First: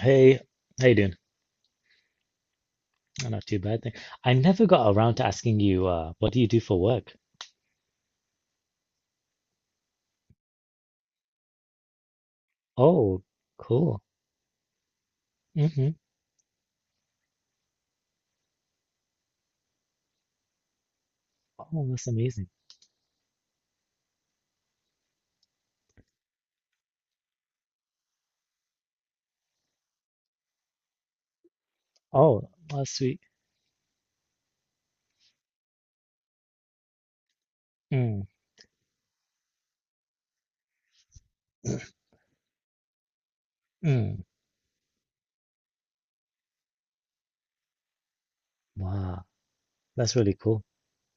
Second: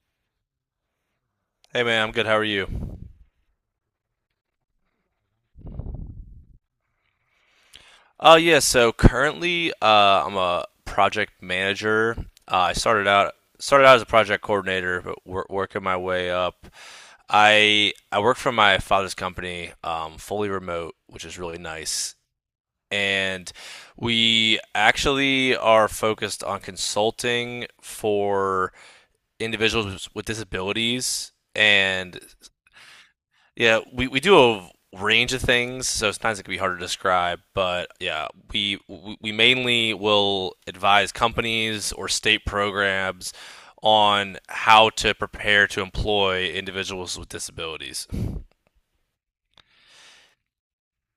Hey, how you doing? Hey man, I'm good. How are you? Oh, not too bad. Thank. I never got around to asking you, what do you do for work? Yeah, so currently I'm a project manager. Uh, I started Oh, out started out cool. as a project coordinator, but working Hmm. my way up. I work for my father's company, fully remote, which is really Oh, that's nice. amazing. And we actually are focused on consulting for individuals with disabilities and Oh, that's sweet. yeah, we do a range of things, so sometimes it can be hard to describe. But Mm, yeah, we mainly will advise companies or state programs mm. on how to prepare to employ individuals with disabilities. Wow, that's really cool.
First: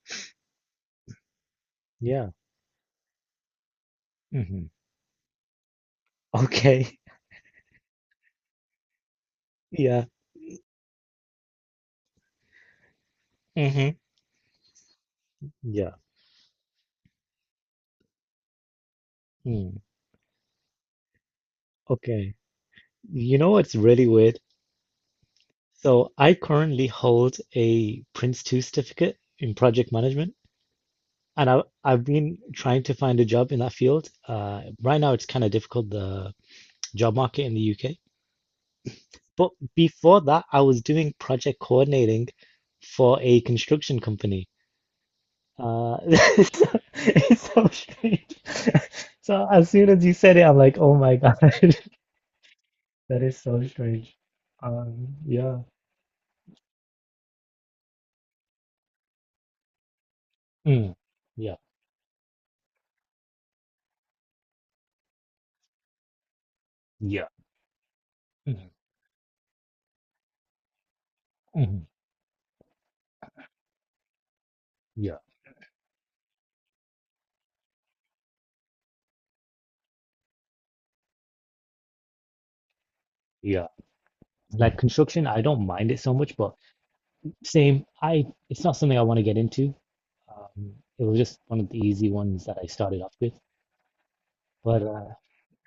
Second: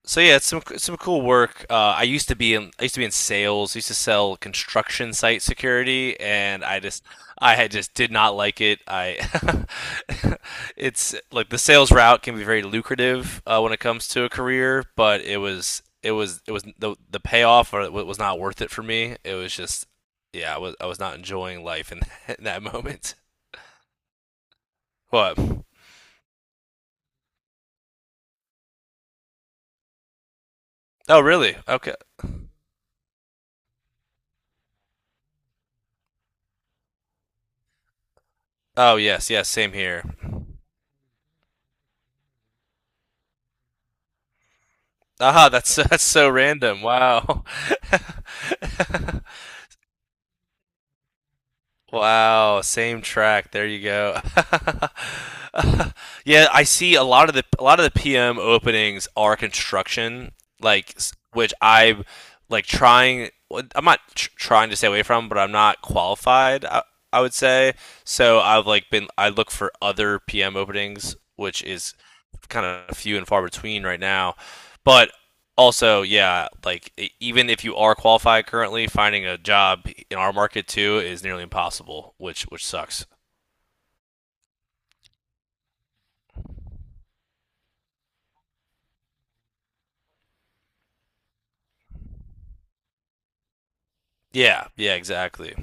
So yeah, it's some cool work. I used Yeah. to be in I used to be in sales. I used to sell Hmm. construction site security, and I Okay. just I had just did not like it. I Yeah. it's like the sales route can be very lucrative when it Hmm. comes to a career, but Yeah. It was the payoff or it was not worth it for me. It was Mm. just yeah, I was not enjoying life in Okay. In that moment. You know what's really weird? What? So I currently hold a Prince 2 certificate in project management. Oh And really? I, Okay. I've been trying to find a job in that field. Right now, it's kind of difficult. The job market in the UK. Oh yes, yes, But same here. before that, I was doing project coordinating for a construction company. Ah, that's Uh, that's so it's so, random. Wow. it's so strange. So as soon as you said it, I'm like, oh my God, that Wow, same is track. so There you strange. go. Yeah. Yeah, I see a lot of the PM openings are construction, Mm, like which yeah, I'm like trying well, I'm not tr trying to stay away from, but I'm not qualified, I yeah, would say. So I've mm, like been I look for other PM openings, which mm, is kind of few and far between right now. But yeah, also, yeah, like even if you are qualified currently, finding a job in our market too is nearly impossible, which sucks. yeah. Like construction, I don't mind it so much, but same, I it's not something I want to get into. Um, it was just one of the easy ones that I started off with. Yeah, But yeah, exactly.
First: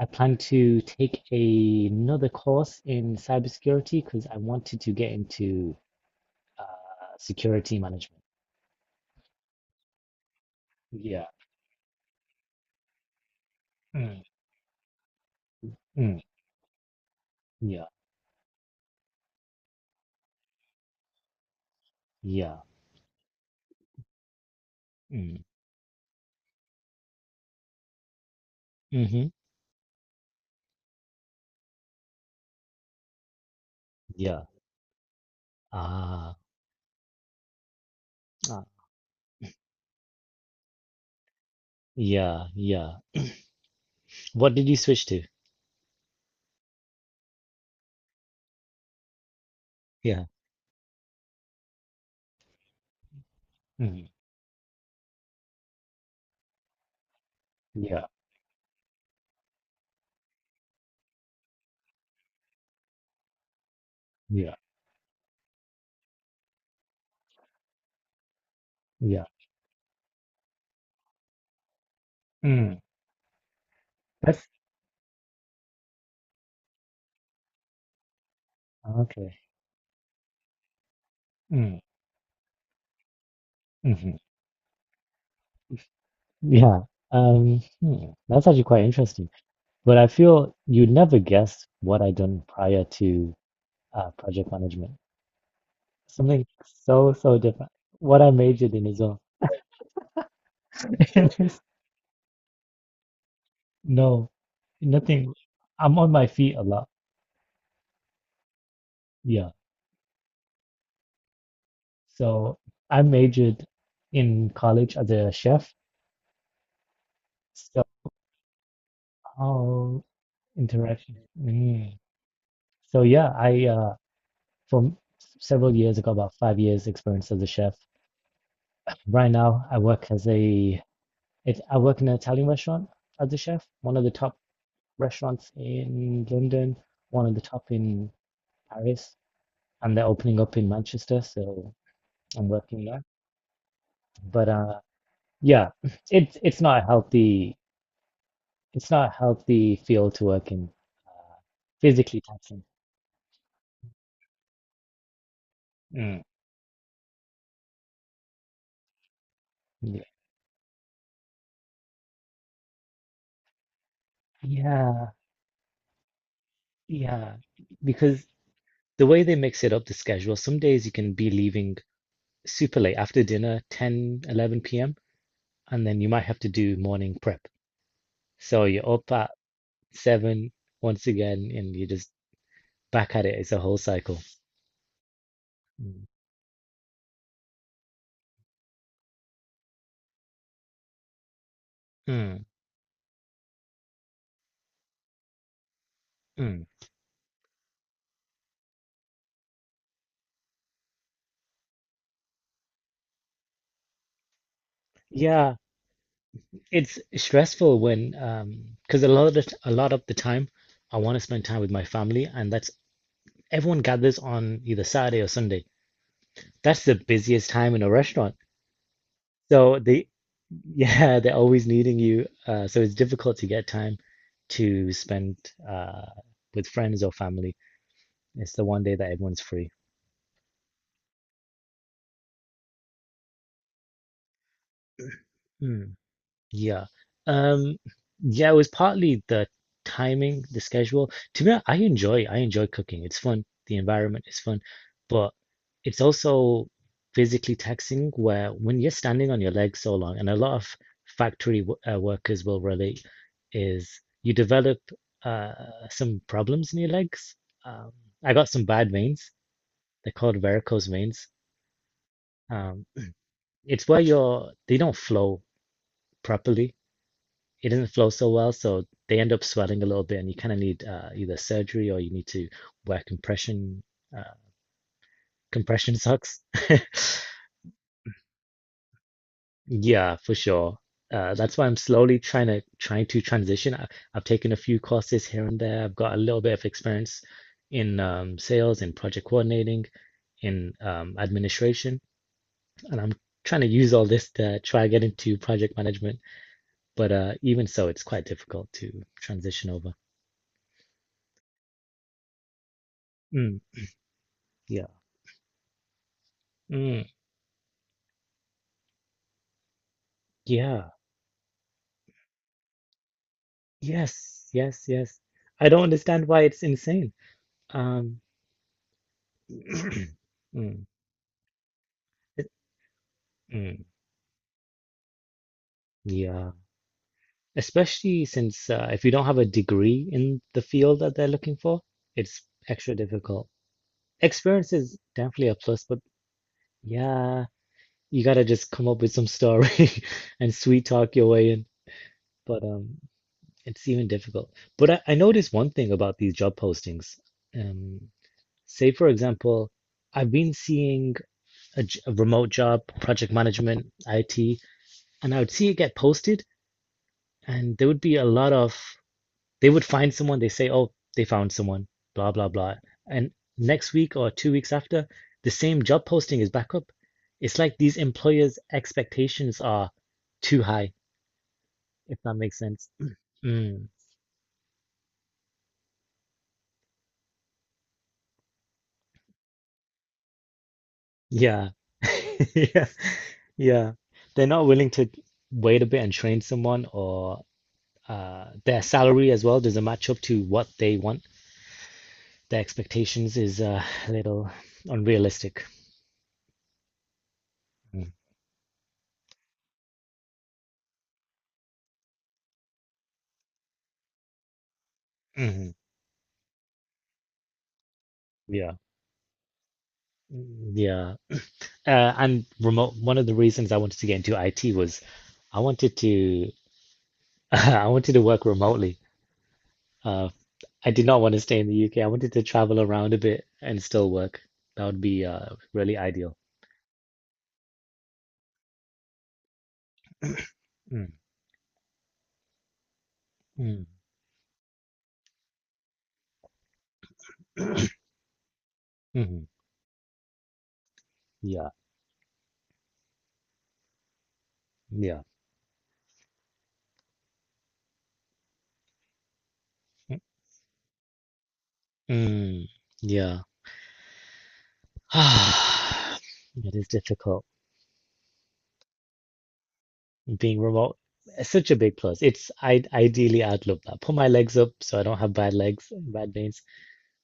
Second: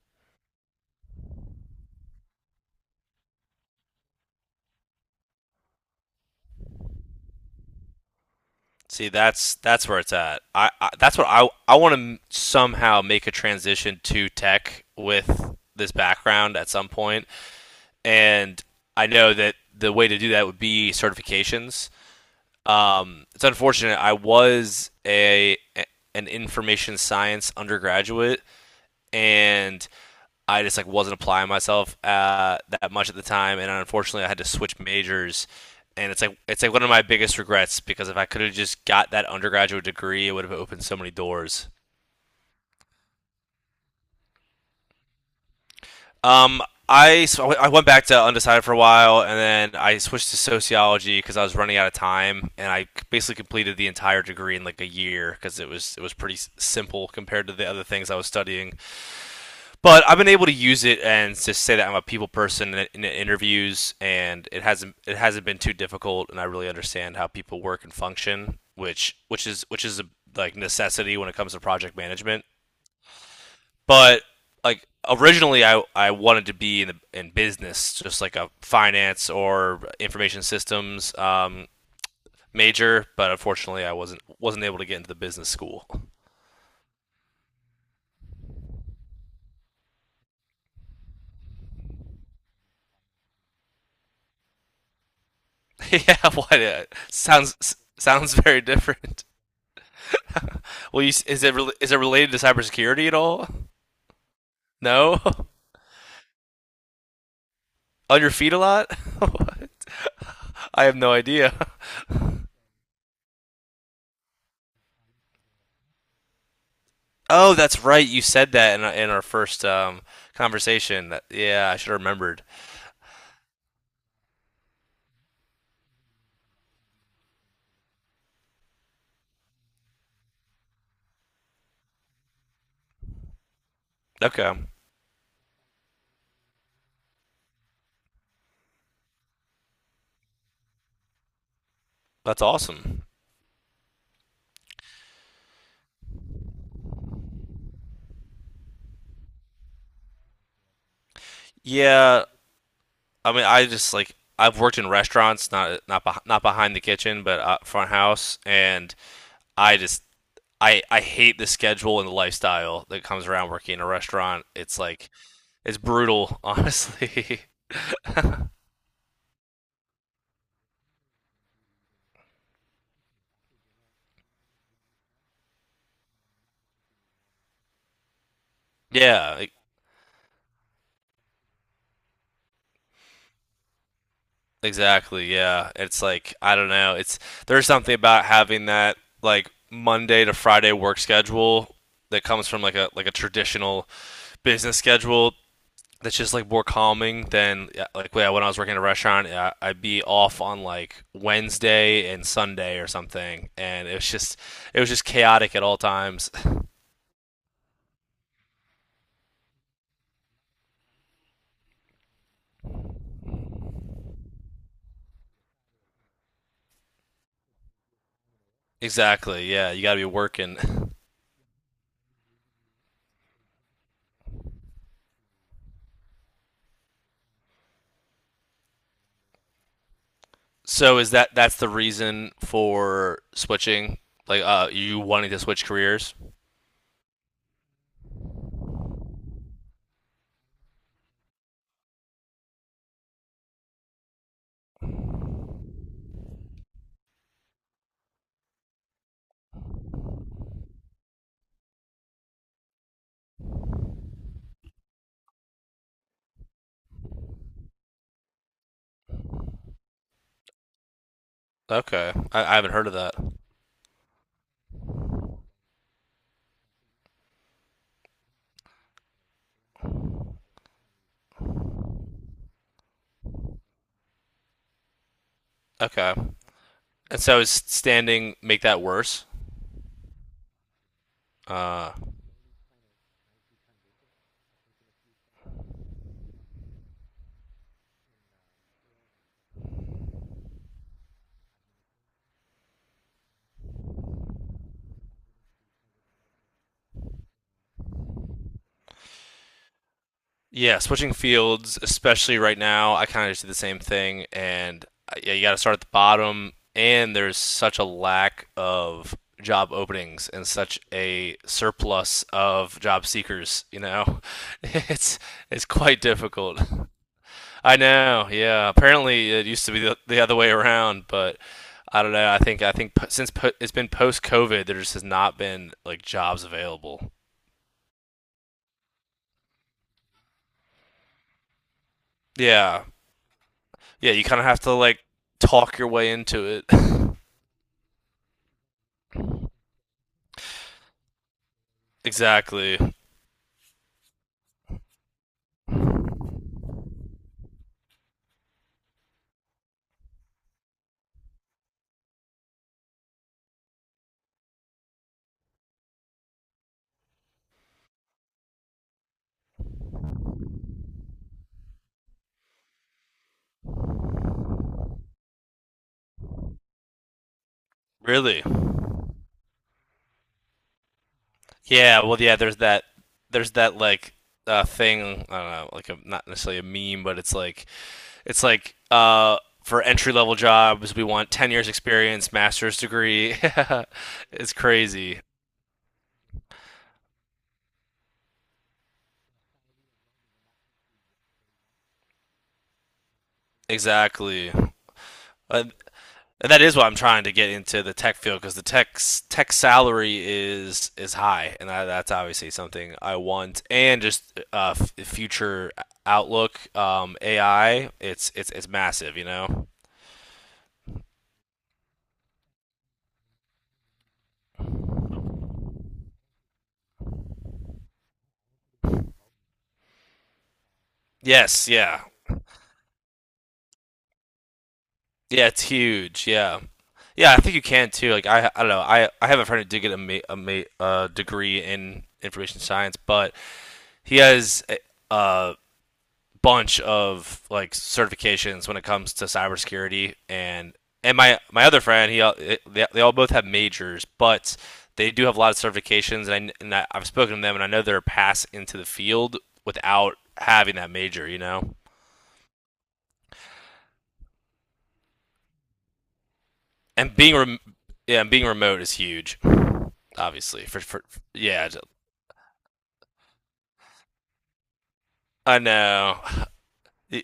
I plan to take another course in cybersecurity because I wanted to get into uh, security management. See, that's where it's at. I that's Yeah. what I want to somehow make a transition Mm, to tech with this mm, background at some point, yeah. and I know that the way to do that would be certifications. Yeah. It's unfortunate. I was Mm, a an information science undergraduate hmm. and I just like wasn't applying myself that much at the time, and unfortunately, I had Yeah. to switch majors. And Ah, it's like one of my biggest regrets because if I could have ah. just got that undergraduate degree, it would have opened so many doors. Yeah. Yeah. What did you switch to? Um, I so I went back to undecided for a while, and then I Yeah. switched to sociology because I was running out of time, and I basically completed the Mm, entire degree in like a year because it was pretty simple compared to the other yeah. things I was studying. But I've been able to use it and to say that I'm a people person in interviews, and Yeah. It hasn't been too difficult, and I really understand how people work and function, which Yeah. Which is a like necessity when it comes to project management. Mm. But That's like originally, I wanted to be in in business, just like a finance okay. or information systems Mm, major, but unfortunately, I hmm. Wasn't able to get into the business school. Yeah. That's actually quite interesting. But I feel you'd never guess what I'd done prior to project management. Yeah, Something what so, so different. sounds What I very majored in as well. different. Well, you, is it is it related to cybersecurity at all? No, No, nothing. I'm on my feet a lot. on your feet a lot. Yeah. What? I have no idea. So I majored in college as a chef. Oh, So that's right. You said that in our first oh, conversation. interaction. That- yeah, I should Mm. have remembered. So yeah, I for several years, I got about 5 years experience as a chef. Right now, I work in an Italian restaurant as a chef, one of the top Okay, restaurants in London, one of the top in Paris. And they're opening up in Manchester, so that's I'm working there. awesome. But yeah, it's not a healthy field to work in, physically Yeah, taxing. I mean, I just like I've worked in restaurants, not Mm. Not behind the kitchen, but front house, and I Yeah, just I hate the schedule and the lifestyle that comes around working in a restaurant. It's like yeah, it's brutal, yeah. honestly. Because the way they mix it up, the schedule, some days you can be leaving super late after dinner, 10, 11 p.m., and then you might have to do morning prep. So you're up at Yeah, 7 once again, and you're just back at it. It's a whole cycle. exactly. Yeah, it's Mm. like I don't know. It's there's something about having that like Monday to Friday work schedule that Mm. comes from like a traditional business schedule that's just like more Mm. calming than yeah, like yeah, when I was working at a restaurant, I'd be off on like Wednesday and Sunday or something, and it was just Yeah, chaotic at all times. it's stressful when, because a lot of a lot of the time, I want to spend time with my family, and that's everyone gathers on either Saturday or Sunday. That's the busiest time in a restaurant. Exactly. Yeah, So you got to be they, working. yeah, they're always needing you. So it's difficult to get time to spend uh, with friends or family. It's the one day that everyone's free. So is that that's the reason for switching? Like, you wanting to switch Hmm. careers? Yeah. Um, yeah, it was partly the timing, the schedule. To me, I enjoy cooking. It's fun. The environment is fun, but it's also physically taxing where when you're standing on your legs so long, and a lot of factory w workers will relate, is you develop uh, some problems in your legs. Um, I got some bad veins. They're called varicose veins. Okay, I haven't Um, heard of that. it's where your they don't flow properly, it doesn't flow so well, so they end up swelling a little bit, and you kind of need either surgery or you need to wear uh, compression Okay, socks. and so is standing make that worse? Yeah, for sure. That's why I'm Uh, slowly trying to transition. I've taken a few courses here and there. I've got a little bit of experience in sales, in project coordinating, in administration, and I'm trying to use all this to try to get into project management. But even so, it's quite difficult to transition over. yeah, switching fields, especially right now, I kind of just do the Mm, same thing, and yeah. Yeah, you got to start at the bottom. Mm, And there's such a lack of job openings and such yeah. a surplus of job seekers. You know, Yes, yes, yes. it's it's I don't quite understand why it's difficult. insane. I Um, know. Yeah. Apparently, it used to be the other way mm, around, but I don't know. It- I think since it's mm, been post COVID, there just has not been like jobs yeah, available. especially since if you don't have a degree in the field that they're looking for, it's Yeah. extra difficult. Yeah. You kind of have Experience to is like definitely a talk plus, your but way into it. yeah, you gotta just come up with some story and sweet talk your way in. But Exactly. It's even difficult. But I noticed one thing about these job postings. Um, Say for example, I've been seeing. A remote job, project management, IT, and I would see it get posted, and there would be a lot of they would find someone. They say, "Oh, they found someone," blah blah blah, and next week or 2 weeks after, the same job posting is back up. It's like these Really. employers' expectations are too high, Yeah. if Well. that Yeah. There's makes that. sense. There's that Mm, like thing. I don't know. Like a, not necessarily a meme, but it's like for entry level jobs we want 10 years yeah. experience master's Yeah. degree. Yeah. They're It's not willing to crazy. wait a bit and train someone, or their salary as well doesn't match up to what they want. The expectations is a little Exactly. Uh, unrealistic. and that is why I'm trying to get into the tech field because the tech tech salary is high, and that's obviously something I want. And just future Mhm. outlook, AI, it's Yeah. massive, you know. Yeah. And remote, one of the reasons I wanted to get into IT was I wanted to I wanted to work remotely. Uh, I did not want to stay in Yes, the UK. yeah, I wanted to travel around a bit and still work. That would be yeah, it's really huge, ideal. yeah, yeah. I think you can too. Like I don't know. I have a friend who did get a Mm, degree in information science, but mm, he has uh bunch of like certifications when it comes to mhm, cybersecurity and my yeah. other friend he they all both have majors but they Yeah. do have a lot of certifications and, I, I've spoken to them and I know they're passed into the field without Mm, having that major you know mm. Yeah. It is and difficult. Yeah and being remote is huge Being obviously remote for is yeah such a big plus. It's I ideally I'd love that. Put my legs up so I don't have bad I legs, know bad veins,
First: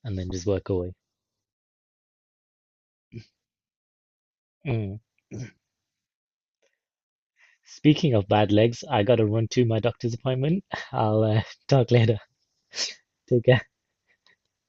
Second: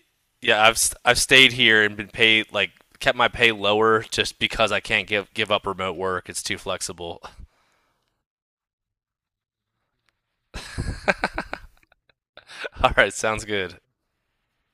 and then just yeah work away. I've stayed here and been paid like kept my pay lower just because I Mm. can't give up remote work it's too flexible. Speaking of bad legs, I gotta run to my doctor's appointment. I'll talk later. All right, Take sounds care. good.